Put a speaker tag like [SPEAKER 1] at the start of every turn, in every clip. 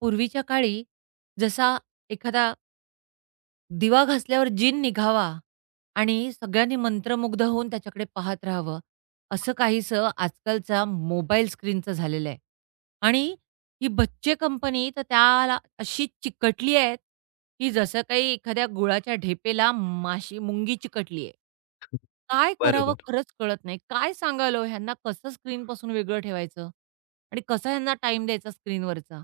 [SPEAKER 1] पूर्वीच्या काळी जसा एखादा दिवा घासल्यावर जिन निघावा आणि सगळ्यांनी मंत्रमुग्ध होऊन त्याच्याकडे पाहत राहावं, असं काहीसं आजकालचा मोबाईल स्क्रीनचं झालेलं आहे. आणि ही बच्चे कंपनी तर त्याला अशी चिकटली आहे, की जसं काही एखाद्या गुळाच्या ढेपेला माशी मुंगी चिकटली आहे. काय करावं
[SPEAKER 2] बरोबर.
[SPEAKER 1] खरंच कळत नाही. काय सांगाल हो ह्यांना कसं स्क्रीनपासून वेगळं ठेवायचं? आणि कसा ह्यांना टाईम द्यायचा स्क्रीनवरचा?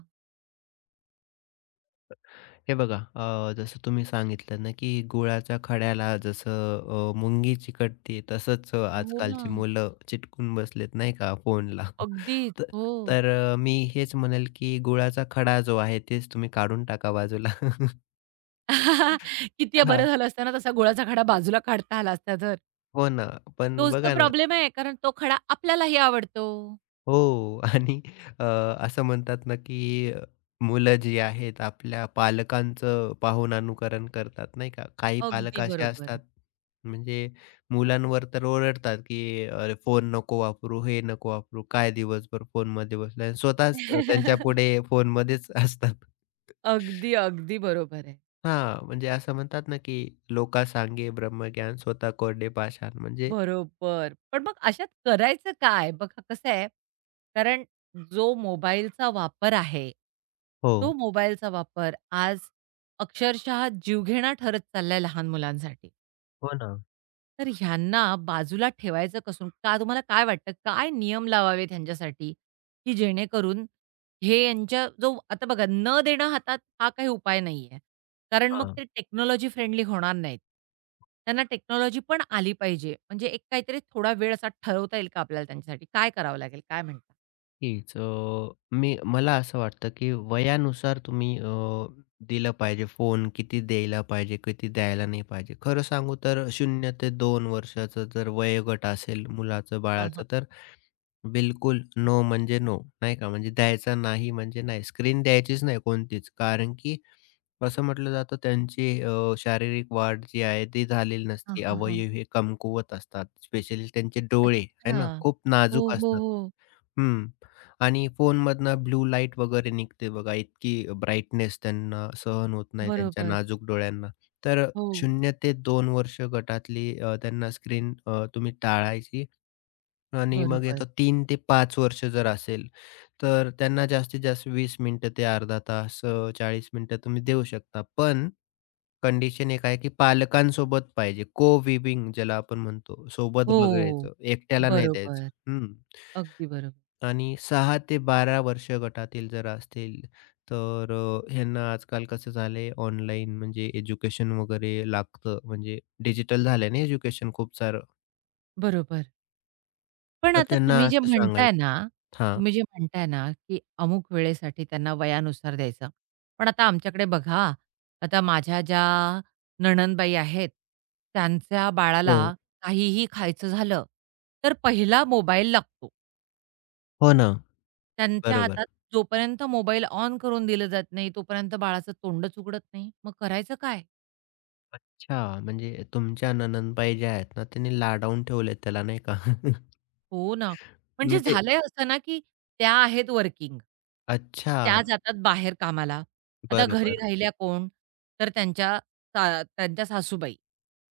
[SPEAKER 2] हे बघा जसं तुम्ही सांगितलं ना, की गुळाच्या खड्याला जसं मुंगी चिकटते तसंच
[SPEAKER 1] हो ना.
[SPEAKER 2] आजकालची मुलं चिटकून बसलेत नाही का फोनला.
[SPEAKER 1] अगदीच.
[SPEAKER 2] तर
[SPEAKER 1] हो.
[SPEAKER 2] तर अ, मी हेच म्हणेल, की गुळाचा खडा जो आहे तेच तुम्ही काढून टाका बाजूला.
[SPEAKER 1] किती बरं
[SPEAKER 2] हां.
[SPEAKER 1] झालं असतं ना तसा गुळाचा खडा बाजूला काढता आला असता तर.
[SPEAKER 2] हो ना. पण
[SPEAKER 1] तोच तर
[SPEAKER 2] बघा ना.
[SPEAKER 1] प्रॉब्लेम आहे, कारण तो खडा आपल्यालाही आवडतो.
[SPEAKER 2] हो. आणि अ, असं म्हणतात ना, की मुलं जी आहेत आपल्या पालकांचं पाहून अनुकरण करतात, नाही का? काही
[SPEAKER 1] अगदी
[SPEAKER 2] पालक असे
[SPEAKER 1] बरोबर.
[SPEAKER 2] असतात, म्हणजे मुलांवर तर ओरडतात, की "अरे फोन नको वापरू, हे नको वापरू, काय दिवसभर फोनमध्ये बसलाय." स्वतःच त्यांच्यापुढे फोनमध्येच असतात.
[SPEAKER 1] अगदी, अगदी बरोबर आहे.
[SPEAKER 2] हां, म्हणजे असं म्हणतात ना, की "लोका सांगे ब्रह्मज्ञान, स्वतः कोरडे पाषाण." म्हणजे
[SPEAKER 1] बरोबर. पण मग अशात करायचं काय? बघा कसं आहे, कारण जो मोबाईलचा वापर आहे, तो
[SPEAKER 2] हो.
[SPEAKER 1] मोबाईलचा वापर आज अक्षरशः जीवघेणा ठरत चाललाय लहान मुलांसाठी.
[SPEAKER 2] हो ना.
[SPEAKER 1] तर ह्यांना बाजूला ठेवायचं कसून? का तुम्हाला काय वाटतं, काय नियम लावावेत ह्यांच्यासाठी, की जेणेकरून हे यांच्या जो आता बघा न देणं हातात हा काही उपाय नाहीये. कारण मग
[SPEAKER 2] हां.
[SPEAKER 1] ते टेक्नॉलॉजी फ्रेंडली होणार नाहीत. त्यांना टेक्नॉलॉजी पण आली पाहिजे. म्हणजे एक काहीतरी थोडा वेळ असा ठरवता येईल का आपल्याला त्यांच्यासाठी? काय करावं लागेल? काय म्हणता?
[SPEAKER 2] नक्कीच. अ, मी मला असं वाटतं, की वयानुसार तुम्ही दिलं पाहिजे. फोन किती द्यायला पाहिजे, किती द्यायला नाही पाहिजे. खरं सांगू तर 0 ते 2 वर्षाचं जर वयोगट असेल मुलाचं,
[SPEAKER 1] हां,
[SPEAKER 2] बाळाचं, तर बिलकुल, नो म्हणजे नो, नाही का? म्हणजे द्यायचा नाही म्हणजे नाही. स्क्रीन द्यायचीच नाही कोणतीच. कारण की असं म्हटलं जातं त्यांची शारीरिक वाढ जी आहे ती झालेली
[SPEAKER 1] हां,
[SPEAKER 2] नसते.
[SPEAKER 1] हां, हां.
[SPEAKER 2] अवयव हे कमकुवत असतात. स्पेशली त्यांचे डोळे आहे ना,
[SPEAKER 1] अच्छा.
[SPEAKER 2] खूप
[SPEAKER 1] हो,
[SPEAKER 2] नाजूक
[SPEAKER 1] हो,
[SPEAKER 2] असतात.
[SPEAKER 1] हो.
[SPEAKER 2] हं. आणि फोनमधनं ब्लू लाईट वगैरे निघते बघा. इतकी ब्राईटनेस त्यांना सहन होत नाही त्यांच्या
[SPEAKER 1] बरोबर.
[SPEAKER 2] नाजूक डोळ्यांना. तर
[SPEAKER 1] हो.
[SPEAKER 2] 0 ते 2 वर्ष गटातली त्यांना स्क्रीन तुम्ही टाळायची. आणि मग
[SPEAKER 1] बरोबर.
[SPEAKER 2] येतो तीन ते पाच वर्ष जर असेल, तर त्यांना जास्तीत जास्त वीस मिनिटं ते अर्धा तास 40 मिनिटं तुम्ही देऊ शकता. पण कंडिशन एक आहे, की पालकांसोबत पाहिजे. को विविंग ज्याला आपण म्हणतो, सोबत
[SPEAKER 1] हो.
[SPEAKER 2] बघायचं, एकट्याला नाही द्यायचं.
[SPEAKER 1] बरोबर.
[SPEAKER 2] हं.
[SPEAKER 1] अगदी बरोबर.
[SPEAKER 2] आणि 6 ते 12 वर्ष गटातील जर असतील, तर ह्यांना आजकाल कसं झालंय ऑनलाईन म्हणजे एज्युकेशन वगैरे लागतं, म्हणजे डिजिटल झालंय ना एज्युकेशन खूप सारं.
[SPEAKER 1] बरोबर. पण
[SPEAKER 2] तर
[SPEAKER 1] आता
[SPEAKER 2] त्यांना
[SPEAKER 1] तुम्ही जे
[SPEAKER 2] असं
[SPEAKER 1] म्हणताय ना,
[SPEAKER 2] सांगायचं. हां.
[SPEAKER 1] तुम्ही जे म्हणताय ना, की अमुक वेळेसाठी त्यांना वयानुसार द्यायचं. पण आता आमच्याकडे बघा, आता माझ्या ज्या नणंदबाई आहेत, त्यांच्या बाळाला
[SPEAKER 2] हो.
[SPEAKER 1] काहीही खायचं झालं, तर पहिला मोबाईल लागतो.
[SPEAKER 2] हो ना.
[SPEAKER 1] त्यांच्या
[SPEAKER 2] बरोबर.
[SPEAKER 1] हातात जोपर्यंत मोबाईल ऑन करून दिलं जात नाही, तोपर्यंत बाळाचं तोंडच उघडत नाही. मग करायचं काय?
[SPEAKER 2] अच्छा, म्हणजे तुमच्या नणंदबाई ज्या आहेत ना, त्यांनी लाडावून ठेवलेत त्याला नाही का?
[SPEAKER 1] हो ना. म्हणजे
[SPEAKER 2] मग
[SPEAKER 1] झालंय असं ना, की त्या आहेत वर्किंग. तर
[SPEAKER 2] अच्छा,
[SPEAKER 1] त्या जातात बाहेर कामाला. आता घरी
[SPEAKER 2] बरोबर.
[SPEAKER 1] राहिल्या कोण? तर त्यांच्या त्यांच्या सासूबाई.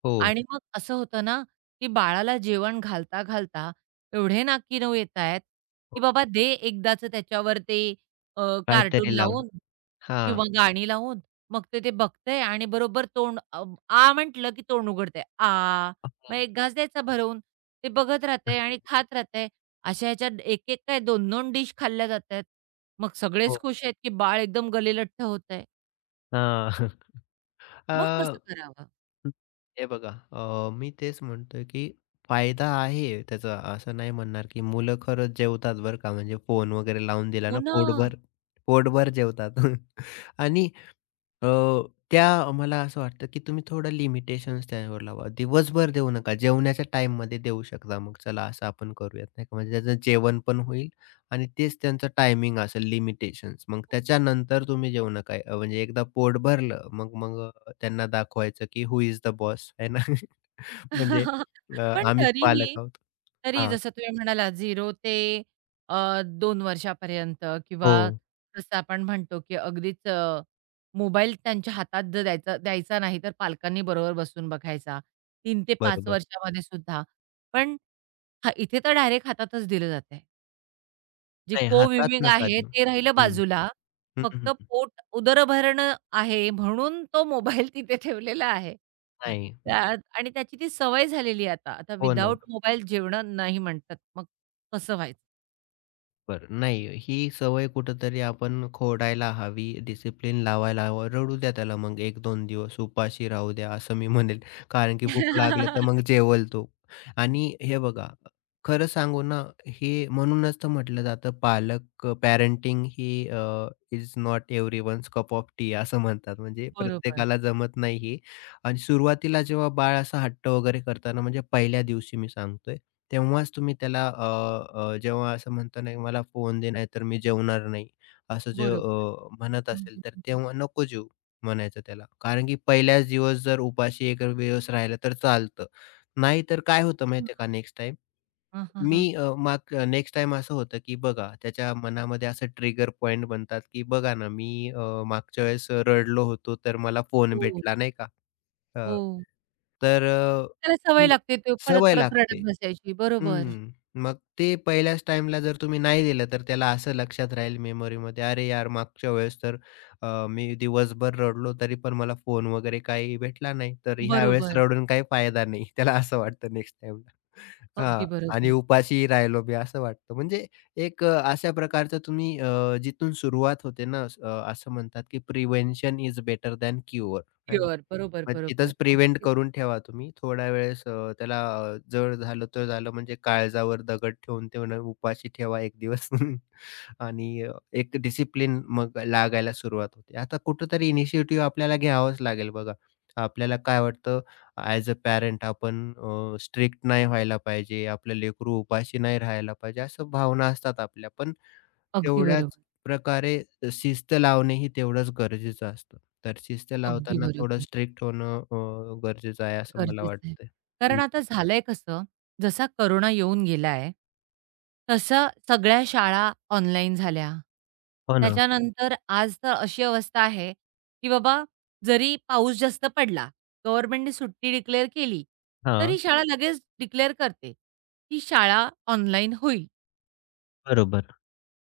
[SPEAKER 2] हो,
[SPEAKER 1] आणि मग असं होतं ना, की बाळाला जेवण घालता-घालता एवढे नाकीनऊ येतायत, की
[SPEAKER 2] हो.
[SPEAKER 1] बाबा दे एकदाचं त्याच्यावर ते अ, कार्टून
[SPEAKER 2] काहीतरी लावून.
[SPEAKER 1] लावून
[SPEAKER 2] हां.
[SPEAKER 1] किंवा गाणी लावून. मग ते ते बघतंय आणि बरोबर तोंड आ म्हटलं, की तोंड उघडतंय. आ. मग एक घास द्यायचा भरवून. ते बघत राहतंय आणि
[SPEAKER 2] हो.
[SPEAKER 1] खात राहतंय. अशा ह्याच्यात एक-एक काय 2-2 डिश खाल्ल्या जातायत. मग सगळेच
[SPEAKER 2] हो.
[SPEAKER 1] खुश आहेत, की बाळ एकदम गलिलठ्ठ होतंय.
[SPEAKER 2] हा.
[SPEAKER 1] मग
[SPEAKER 2] अ,
[SPEAKER 1] कसं करावं?
[SPEAKER 2] हे बघा मी तेच म्हणतोय, की फायदा आहे त्याचा, असं नाही म्हणणार, की मुलं खरंच जेवतात बरं का, म्हणजे फोन वगैरे लावून दिला
[SPEAKER 1] हो
[SPEAKER 2] ना
[SPEAKER 1] ना.
[SPEAKER 2] पोटभर पोटभर जेवतात. आणि अ, त्या मला असं वाटतं, की तुम्ही थोडं लिमिटेशन्स त्याच्यावर लावा. दिवसभर देऊ नका. जेवणाच्या टाईममध्ये देऊ शकता मग चला असं आपण करूयात, नाही का. म्हणजे त्याचं जेवण पण होईल आणि तेच त्यांचं टायमिंग असेल लिमिटेशन्स. मग
[SPEAKER 1] ओके.
[SPEAKER 2] त्याच्यानंतर तुम्ही जेवू नका. म्हणजे एकदा पोट भरलं मग मग अ, त्यांना दाखवायचं, की हू इज द बॉस आहे ना. म्हणजे अ,
[SPEAKER 1] पण
[SPEAKER 2] आम्हीच पालक
[SPEAKER 1] तरीही
[SPEAKER 2] आहोत.
[SPEAKER 1] तरी
[SPEAKER 2] हां.
[SPEAKER 1] जसं तुम्ही म्हणालात 0 ते 2 वर्षापर्यंत
[SPEAKER 2] हो,
[SPEAKER 1] किंवा जसं आपण म्हणतो, की अगदीच मोबाईल त्यांच्या हातात जर द्यायचा द्यायचा नाही, तर पालकांनी बरोबर बसून बघायचा. 3 ते 5
[SPEAKER 2] बरोबर.
[SPEAKER 1] वर्षामध्ये सुद्धा. पण हा इथे तर डायरेक्ट हातातच दिलं जातंय. जे
[SPEAKER 2] नाही हातात
[SPEAKER 1] को-विविंग
[SPEAKER 2] नका
[SPEAKER 1] आहे
[SPEAKER 2] देऊ.
[SPEAKER 1] ते राहिलं
[SPEAKER 2] हं.
[SPEAKER 1] बाजूला.
[SPEAKER 2] हं,
[SPEAKER 1] फक्त
[SPEAKER 2] हं.
[SPEAKER 1] पोट उदरभरणं आहे म्हणून तो मोबाईल तिथे ठेवलेला आहे.
[SPEAKER 2] नाही.
[SPEAKER 1] त्यात आणि त्याची ती सवय झालेली आहे आता. आता
[SPEAKER 2] हो ना.
[SPEAKER 1] विथआऊट मोबाईल जेवणं नाही म्हणतात. मग कसं व्हायचं?
[SPEAKER 2] बरं. नाही, ही सवय कुठेतरी आपण खोडायला हवी, डिसिप्लिन लावायला हवं. रडू द्या त्याला मग 1-2 दिवस उपाशी राहू द्या, असं मी म्हणेल. कारण की भूक लागली तर मग जेवेल तो. आणि हे बघा, खरं सांगू ना, हे म्हणूनच तर म्हटलं जातं पालक पॅरेंटिंग ही is not everyone's cup of tea असं म्हणतात. म्हणजे
[SPEAKER 1] बरोबर,
[SPEAKER 2] प्रत्येकाला जमत नाही आणि सुरुवातीला जेव्हा बाळ असं हट्ट वगैरे करताना म्हणजे पहिल्या दिवशी मी सांगतोय, तेव्हाच तुम्ही त्याला अ, अ, जेव्हा असं म्हणतो ना, "मला फोन दे, नाहीतर मी जेवणार नाही." असं जे अ,
[SPEAKER 1] बरोबर.
[SPEAKER 2] म्हणत
[SPEAKER 1] हं,
[SPEAKER 2] असेल
[SPEAKER 1] हं,
[SPEAKER 2] तर
[SPEAKER 1] हं,
[SPEAKER 2] तेव्हा नको जेवू म्हणायचं त्याला. कारण की पहिल्याच दिवस जर उपाशी एक दिवस राहिलं तर चालतं. नाहीतर काय होतं माहिती का
[SPEAKER 1] हं.
[SPEAKER 2] Next time?
[SPEAKER 1] हां,
[SPEAKER 2] मी
[SPEAKER 1] हां,
[SPEAKER 2] अ, माग नेक्स्ट टाईम असं होतं, की बघा त्याच्या मनामध्ये असं ट्रिगर पॉइंट बनतात, की बघा ना मी अ, मागच्या वेळेस रडलो होतो तर मला फोन
[SPEAKER 1] हो,
[SPEAKER 2] भेटला नाही का? अ,
[SPEAKER 1] हो.
[SPEAKER 2] तर अ,
[SPEAKER 1] त्याला सवय
[SPEAKER 2] हं,
[SPEAKER 1] लागते तो
[SPEAKER 2] सवय
[SPEAKER 1] परत-परत
[SPEAKER 2] लागते.
[SPEAKER 1] रडत बसायची. बरोबर,
[SPEAKER 2] हं. मग ते पहिल्याच टाईमला जर तुम्ही नाही दिलं, तर त्याला असं लक्षात राहील मेमरीमध्ये, "अरे यार, मागच्या वेळेस तर मी दिवसभर रडलो तरी पण मला फोन वगैरे काही भेटला नाही, तर ह्यावेळेस
[SPEAKER 1] बरोबर.
[SPEAKER 2] रडून काही फायदा नाही." त्याला असं वाटतं नेक्स्ट टाईमला.
[SPEAKER 1] अगदी
[SPEAKER 2] हां. आणि
[SPEAKER 1] बरोबर.
[SPEAKER 2] उपाशीही राहिलो मी असं वाटतं. म्हणजे एक अशा प्रकारचं तुम्ही जिथून सुरुवात होते ना, असं म्हणतात की prevention is better than cure,
[SPEAKER 1] pure. बरोबर,
[SPEAKER 2] मग
[SPEAKER 1] बरोबर.
[SPEAKER 2] तिथंच प्रिव्हेंट
[SPEAKER 1] अगदी बरोबर.
[SPEAKER 2] करून ठेवा तुम्ही. थोड्या वेळेस त्याला जड झालं तर झालं म्हणजे काळजावर दगड ठेवून ठेवून उपाशी ठेवा एक दिवस. आणि एक डिसिप्लिन मग लागायला सुरुवात होते. आता कुठेतरी इनिशिएटिव्ह आपल्याला घ्यावाच लागेल बघा. आपल्याला काय वाटतं ॲज अ पॅरेंट आपण स्ट्रिक्ट नाही व्हायला पाहिजे, आपलं लेकरू उपाशी नाही राहायला पाहिजे, असं भावना असतात आपल्या. पण
[SPEAKER 1] अगदी
[SPEAKER 2] तेवढ्याच
[SPEAKER 1] बरोबर.
[SPEAKER 2] प्रकारे शिस्त लावणे ही तेवढंच गरजेचं असतं. तर शिस्त
[SPEAKER 1] अगदी
[SPEAKER 2] लावताना थोडं
[SPEAKER 1] बरोबर.
[SPEAKER 2] स्ट्रिक्ट होणं गरजेचं आहे असं मला
[SPEAKER 1] गरजेचं आहे.
[SPEAKER 2] वाटतंय.
[SPEAKER 1] कारण
[SPEAKER 2] हं.
[SPEAKER 1] आता झालंय कसं, जसा कोरोना येऊन गेलाय, तसं सगळ्या शाळा ऑनलाईन झाल्या. हो.
[SPEAKER 2] हो ना.
[SPEAKER 1] त्याच्यानंतर आज तर अशी अवस्था आहे, की बाबा जरी पाऊस जास्त पडला, गव्हर्नमेंटने सुट्टी डिक्लेअर केली,
[SPEAKER 2] हां,
[SPEAKER 1] तरी शाळा लगेच डिक्लेअर करते, की शाळा ऑनलाईन होईल.
[SPEAKER 2] बरोबर.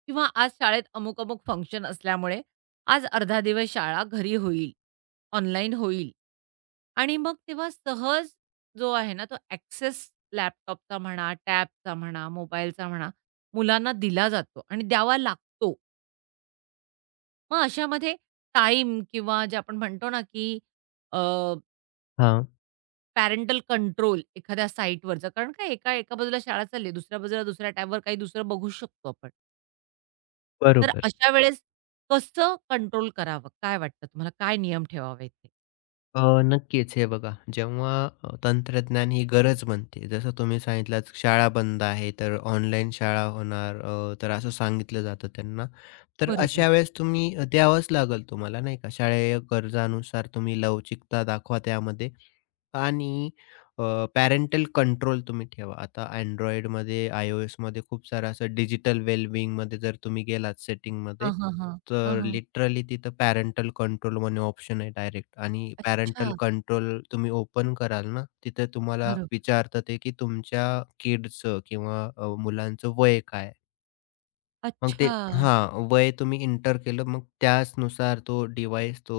[SPEAKER 1] किंवा आज शाळेत अमुक-अमुक फंक्शन असल्यामुळे आज अर्धा दिवस शाळा घरी होईल, ऑनलाईन होईल आणि मग तेव्हा सहज जो आहे ना, तो ॲक्सेस लॅपटॉपचा म्हणा, टॅबचा म्हणा, मोबाईलचा म्हणा, मुलांना दिला जातो आणि द्यावा लागतो. मग अशामध्ये टाईम किंवा जे आपण म्हणतो ना, की
[SPEAKER 2] हां,
[SPEAKER 1] पॅरेंटल कंट्रोल एखाद्या साईटवरचं कारण काय एका एका बाजूला शाळा चालली दुसऱ्या बाजूला दुसऱ्या टॅबवर काही दुसरं बघू शकतो आपण. तर
[SPEAKER 2] बरोबर.
[SPEAKER 1] अशा वेळेस कसं कंट्रोल करावं? काय वाटतं तुम्हाला? काय नियम ठेवावे इथे?
[SPEAKER 2] नक्कीच हे बघा जेव्हा तंत्रज्ञान ही गरज बनते जसं तुम्ही सांगितलात शाळा बंद आहे तर ऑनलाईन शाळा होणार तर असं सांगितलं जातं त्यांना. तर
[SPEAKER 1] बरोबर.
[SPEAKER 2] अशा वेळेस तुम्ही द्यावंच लागेल तुम्हाला नाही का शालेय गरजानुसार तुम्ही लवचिकता दाखवा त्यामध्ये. आणि अ, पॅरेंटल कंट्रोल तुम्ही ठेवा. आता Androidमध्ये, iOSमध्ये खूप सारं असं डिजिटल वेलबिंगमध्ये जर तुम्ही गेलात सेटिंगमध्ये,
[SPEAKER 1] हां, हां, हां. हां,
[SPEAKER 2] तर
[SPEAKER 1] हां.
[SPEAKER 2] लिटरली तिथं पॅरेंटल कंट्रोल म्हणून ऑप्शन आहे डायरेक्ट आणि पॅरेंटल
[SPEAKER 1] अच्छा.
[SPEAKER 2] कंट्रोल तुम्ही ओपन कराल ना, तिथं तुम्हाला
[SPEAKER 1] बरोबर.
[SPEAKER 2] विचारतं ते, की तुमच्या किड्सचं किंवा मुलांचं वय काय. मग ते
[SPEAKER 1] अच्छा.
[SPEAKER 2] हां, वय तुम्ही इंटर केलं मग त्याचनुसार तो डिव्हाइस तो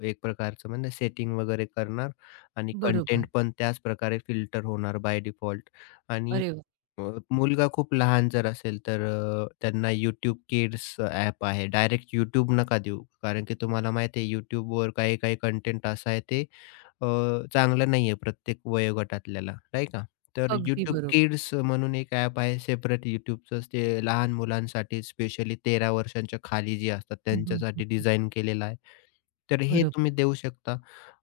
[SPEAKER 2] एक प्रकारचं म्हणजे सेटिंग वगैरे करणार आणि
[SPEAKER 1] बरोबर.
[SPEAKER 2] कंटेंट पण त्याच प्रकारे फिल्टर होणार बाय डिफॉल्ट. आणि
[SPEAKER 1] अरे वाह!
[SPEAKER 2] अ, मुलगा खूप लहान जर असेल तर त्यांना YouTube Kids ॲप आहे. डायरेक्ट YouTube नका देऊ. कारण की तुम्हाला माहिती आहे YouTubeवर काही-काही कंटेंट असा आहे ते अ, चांगलं नाहीये प्रत्येक वयोगटातल्याला, नाही का? तर
[SPEAKER 1] अगदी
[SPEAKER 2] YouTube
[SPEAKER 1] बरोबर.
[SPEAKER 2] Kids म्हणून एक ॲप आहे सेपरेट YouTubeचंच ते लहान मुलांसाठी स्पेशली 13 वर्षांच्या खाली जी असतात
[SPEAKER 1] हं, हं,
[SPEAKER 2] त्यांच्यासाठी
[SPEAKER 1] हं.
[SPEAKER 2] डिझाइन केलेलं आहे. तर हे
[SPEAKER 1] बरोबर.
[SPEAKER 2] तुम्ही देऊ शकता.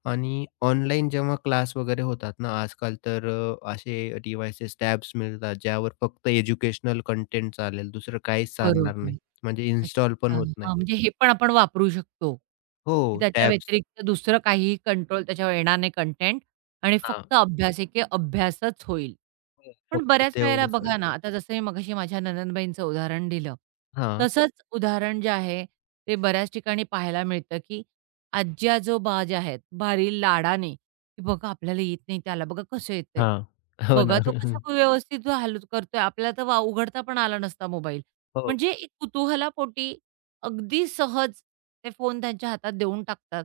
[SPEAKER 2] आणि ऑनलाईन जेव्हा क्लास वगैरे होतात ना आजकाल तर असे डिव्हाइसेस, टॅब्स मिळतात ज्यावर फक्त एज्युकेशनल कंटेंट चालेल, दुसरं काहीच चालणार
[SPEAKER 1] बरोबर.
[SPEAKER 2] नाही. म्हणजे इन्स्टॉल पण
[SPEAKER 1] अच्छा.
[SPEAKER 2] होत नाही.
[SPEAKER 1] हां, म्हणजे हे पण आपण वापरू शकतो,
[SPEAKER 2] हो,
[SPEAKER 1] की त्याच्या
[SPEAKER 2] टॅब्स
[SPEAKER 1] व्यतिरिक्त दुसरं काहीही कंट्रोल त्याच्यावर येणार नाही कंटेंट आणि
[SPEAKER 2] हां,
[SPEAKER 1] फक्त अभ्यासिके अभ्यासच होईल. पण
[SPEAKER 2] फक्त
[SPEAKER 1] बऱ्याच वेळेला
[SPEAKER 2] तेवढंच
[SPEAKER 1] बघा
[SPEAKER 2] होईल.
[SPEAKER 1] ना, आता जसं मी मगाशी माझ्या नणंदबाईंचं उदाहरण दिलं,
[SPEAKER 2] हां.
[SPEAKER 1] तसंच उदाहरण जे आहे, ते बऱ्याच ठिकाणी पाहायला मिळतं, की आजी-आजोबा जे आहेत, भारी लाडाने, की "बघा आपल्याला येत नाही, त्याला बघा कसं येतंय.
[SPEAKER 2] हां. हो
[SPEAKER 1] बघा
[SPEAKER 2] ना.
[SPEAKER 1] तो कसा व्यवस्थित हालत करतोय, आपल्याला तर वा उघडता पण आला नसता मोबाईल."
[SPEAKER 2] हो,
[SPEAKER 1] म्हणजे एक कुतूहलापोटी अगदी सहज ते फोन त्यांच्या हातात देऊन टाकतात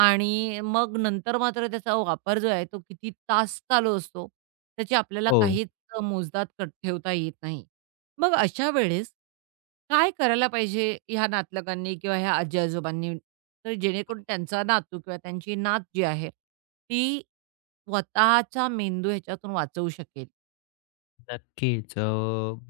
[SPEAKER 1] आणि मग नंतर मात्र त्याचा वापर जो आहे तो किती तास चालू असतो, त्याची आपल्याला
[SPEAKER 2] हो.
[SPEAKER 1] काहीच मोजदाद ठेवता येत नाही. मग अशा वेळेस काय करायला पाहिजे ह्या नातलगांनी किंवा ह्या आजी-आजोबांनी, तर जेणेकरून त्यांचा नातू किंवा त्यांची नात जी आहे, ती स्वतःचा मेंदू ह्याच्यातून वाचवू शकेल?
[SPEAKER 2] नक्कीच.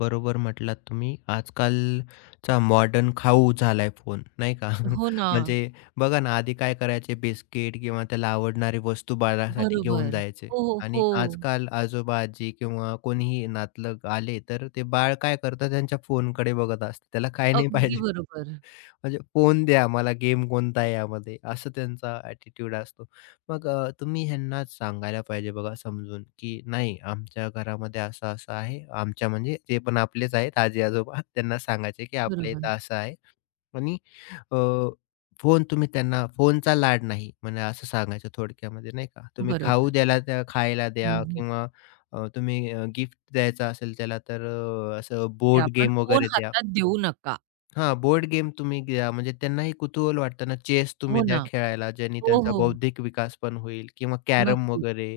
[SPEAKER 2] बरोबर म्हटलात तुम्ही. आजकालचा मॉडर्न खाऊ झालाय फोन, नाही का?
[SPEAKER 1] हो ना.
[SPEAKER 2] म्हणजे बघा ना, आधी काय करायचे बिस्किट किंवा त्याला आवडणारी वस्तू बाळासाठी घेऊन
[SPEAKER 1] बरोबर.
[SPEAKER 2] जायचे
[SPEAKER 1] हो, हो.
[SPEAKER 2] आणि
[SPEAKER 1] हो.
[SPEAKER 2] आजकाल आजोबा-आजी किंवा कोणीही नातलग आले, तर ते बाळ काय करतात त्यांच्या फोनकडे बघत असतं. त्याला काय नाही
[SPEAKER 1] अगदी
[SPEAKER 2] पाहिजे.
[SPEAKER 1] बरोबर.
[SPEAKER 2] म्हणजे फोन द्या मला, गेम कोणता आहे यामध्ये, असं त्यांचा ॲटिट्यूड असतो. मग तुम्ही ह्यांना सांगायला पाहिजे बघा समजून, की नाही आमच्या घरामध्ये असं-असं आहे. आमच्या म्हणजे ते पण आपलेच आहेत आजी-आजोबा. त्यांना सांगायचे, की आपल्या
[SPEAKER 1] बरोबर.
[SPEAKER 2] इथं असं आहे आणि अ, फोन तुम्ही त्यांना फोनचा लाड नाही म्हणजे असं सांगायचं थोडक्यामध्ये नाही का. तुम्ही खाऊ
[SPEAKER 1] बरोबर.
[SPEAKER 2] द्यायला त्या खायला
[SPEAKER 1] हं,
[SPEAKER 2] द्या
[SPEAKER 1] हं.
[SPEAKER 2] किंवा तुम्ही गिफ्ट द्यायचं असेल त्याला तर असं
[SPEAKER 1] ते
[SPEAKER 2] बोर्ड
[SPEAKER 1] आपण
[SPEAKER 2] गेम
[SPEAKER 1] फोन
[SPEAKER 2] वगैरे द्या.
[SPEAKER 1] हातात देऊ नका.
[SPEAKER 2] हां, बोर्ड गेम तुम्ही घ्या, म्हणजे त्यांनाही कुतूहल वाटतं ना, चेस तुम्ही
[SPEAKER 1] हो
[SPEAKER 2] द्या
[SPEAKER 1] ना.
[SPEAKER 2] खेळायला, ज्यांनी
[SPEAKER 1] हो,
[SPEAKER 2] त्यांचा
[SPEAKER 1] हो.
[SPEAKER 2] बौद्धिक विकास पण होईल किंवा कॅरम
[SPEAKER 1] नक्की.
[SPEAKER 2] वगैरे.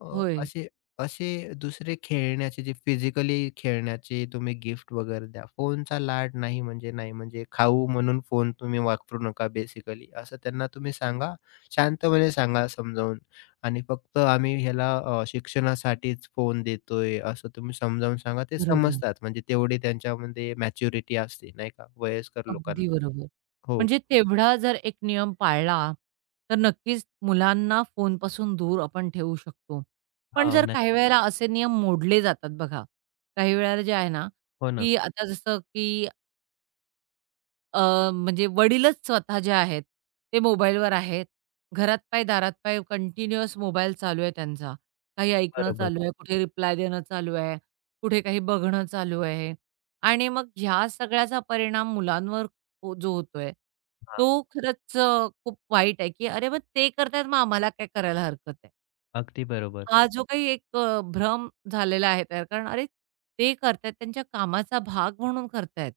[SPEAKER 2] अ,
[SPEAKER 1] होय.
[SPEAKER 2] असे असे दुसरे खेळण्याचे जे फिजिकली खेळण्याचे तुम्ही गिफ्ट वगैरे द्या. फोनचा लाड नाही म्हणजे नाही, म्हणजे खाऊ म्हणून फोन तुम्ही वापरू नका बेसिकली असं त्यांना तुम्ही सांगा. शांतपणे सांगा समजावून आणि फक्त आम्ही ह्याला शिक्षणासाठीच फोन देतोय असं तुम्ही समजावून सांगा. ते
[SPEAKER 1] बरोबर.
[SPEAKER 2] समजतात म्हणजे तेवढी त्यांच्यामध्ये मॅच्युरिटी असते नाही का वयस्कर
[SPEAKER 1] अगदी
[SPEAKER 2] लोकांमध्ये.
[SPEAKER 1] बरोबर.
[SPEAKER 2] हो.
[SPEAKER 1] म्हणजे तेवढा जर एक नियम पाळला, तर नक्कीच मुलांना फोनपासून दूर आपण ठेवू शकतो. पण
[SPEAKER 2] हो,
[SPEAKER 1] जर काही
[SPEAKER 2] नक्कीच.
[SPEAKER 1] वेळेला असे नियम मोडले जातात बघा. काही वेळेला जे आहे ना,
[SPEAKER 2] हो ना.
[SPEAKER 1] की आता जसं की म्हणजे वडीलच स्वतः जे आहेत, ते मोबाईलवर आहेत. घरात पाय, दारात पाय कंटिन्युअस मोबाईल चालू आहे त्यांचा. काही ऐकणं
[SPEAKER 2] बरोबर.
[SPEAKER 1] चालू आहे, कुठे रिप्लाय देणं चालू आहे, कुठे काही बघणं चालू आहे आणि मग ह्या सगळ्याचा परिणाम मुलांवर हो जो होतोय,
[SPEAKER 2] हां,
[SPEAKER 1] तो खरंच खूप वाईट आहे, की "अरे, मग ते करतायत, मग आम्हाला काय करायला हरकत आहे?"
[SPEAKER 2] अगदी बरोबर.
[SPEAKER 1] हा जो काही एक भ्रम झालेला आहे तयार कारण अरे, ते करतायत त्यांच्या कामाचा भाग म्हणून करतायत.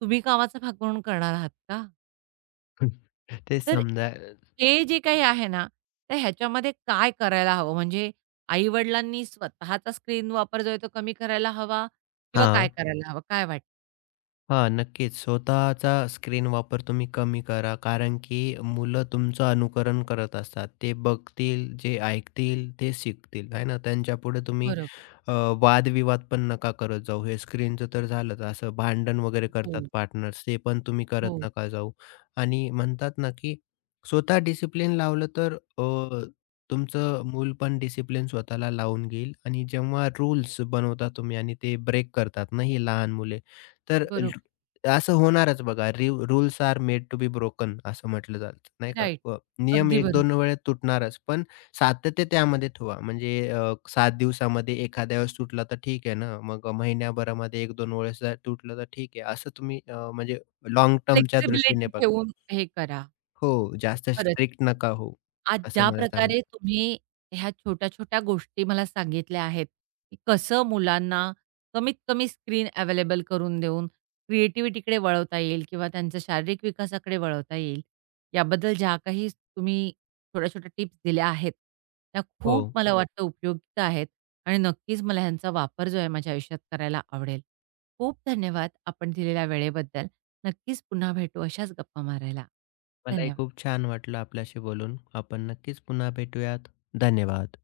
[SPEAKER 1] तुम्ही कामाचा भाग म्हणून करणार आहात का?
[SPEAKER 2] ते
[SPEAKER 1] तर
[SPEAKER 2] समजा
[SPEAKER 1] हे जे काही आहे ना, तर ह्याच्यामध्ये काय करायला हवं? म्हणजे आई-वडिलांनी स्वतःचा स्क्रीन वापर जो आहे तो कमी करायला हवा किंवा काय
[SPEAKER 2] हां.
[SPEAKER 1] करायला हवं? काय वाटतं?
[SPEAKER 2] हां, नक्कीच. स्वतःचा स्क्रीन वापर तुम्ही कमी करा. कारण की मुलं तुमचं अनुकरण करत असतात. ते बघतील, जे ऐकतील, ते शिकतील, आहे ना? त्यांच्यापुढे तुम्ही
[SPEAKER 1] बरोबर.
[SPEAKER 2] अ, वादविवाद पण नका करत जाऊ. हे स्क्रीनचं तर झालंच. असं भांडण वगैरे
[SPEAKER 1] हो,
[SPEAKER 2] करतात पार्टनर्स, ते पण तुम्ही करत
[SPEAKER 1] हो.
[SPEAKER 2] नका जाऊ. आणि म्हणतात ना, की स्वतः डिसिप्लिन लावलं तर तुमचं मूल पण डिसिप्लिन स्वतःला लावून घेईल. आणि जेव्हा रूल्स बनवता तुम्ही आणि ते ब्रेक करतात ना, ही लहान मुले, तर
[SPEAKER 1] बरोबर.
[SPEAKER 2] असं होणारच बघा. Rules are made to be broken असं म्हटलं जातं, नाही का?
[SPEAKER 1] राइट.
[SPEAKER 2] अ, नियम
[SPEAKER 1] अगदी
[SPEAKER 2] एक
[SPEAKER 1] बरोबर.
[SPEAKER 2] दोन वेळेस तुटणारच, पण सातत्य त्यामध्ये ठेवा. म्हणजे 7 दिवसामध्ये एखाद्या वेळेस तुटला तर ठीक आहे ना. मग महिन्याभरामध्ये एक दोन वेळेस जर तुटलं तर ठीक आहे. असं तुम्ही म्हणजे लाँग टर्मच्या दृष्टीने
[SPEAKER 1] फ्लेक्सिबिलिटी
[SPEAKER 2] बघा.
[SPEAKER 1] ठेवून हे करा.
[SPEAKER 2] हो, जास्त
[SPEAKER 1] खरंच.
[SPEAKER 2] स्ट्रिक्ट नका होऊ,
[SPEAKER 1] आज
[SPEAKER 2] असं
[SPEAKER 1] ज्या
[SPEAKER 2] मला सांगायचं.
[SPEAKER 1] प्रकारे तुम्ही ह्या छोट्या-छोट्या गोष्टी मला सांगितल्या आहेत, की कसं मुलांना कमीत कमी स्क्रीन अवेलेबल करून देऊन क्रिएटिव्हिटीकडे वळवता येईल किंवा त्यांच्या शारीरिक विकासाकडे वळवता येईल. याबद्दल ज्या काही तुम्ही छोट्या-छोट्या टिप्स दिल्या आहेत, त्या खूप
[SPEAKER 2] हो,
[SPEAKER 1] मला हो. वाटतं उपयुक्त आहेत आणि नक्कीच मला ह्यांचा वापर जो आहे माझ्या आयुष्यात करायला आवडेल. खूप धन्यवाद आपण दिलेल्या वेळेबद्दल. नक्कीच पुन्हा भेटू अशाच गप्पा मारायला.
[SPEAKER 2] मलाही
[SPEAKER 1] धन्यवाद.
[SPEAKER 2] खूप छान वाटलं आपल्याशी बोलून. आपण नक्कीच पुन्हा भेटूयात. धन्यवाद.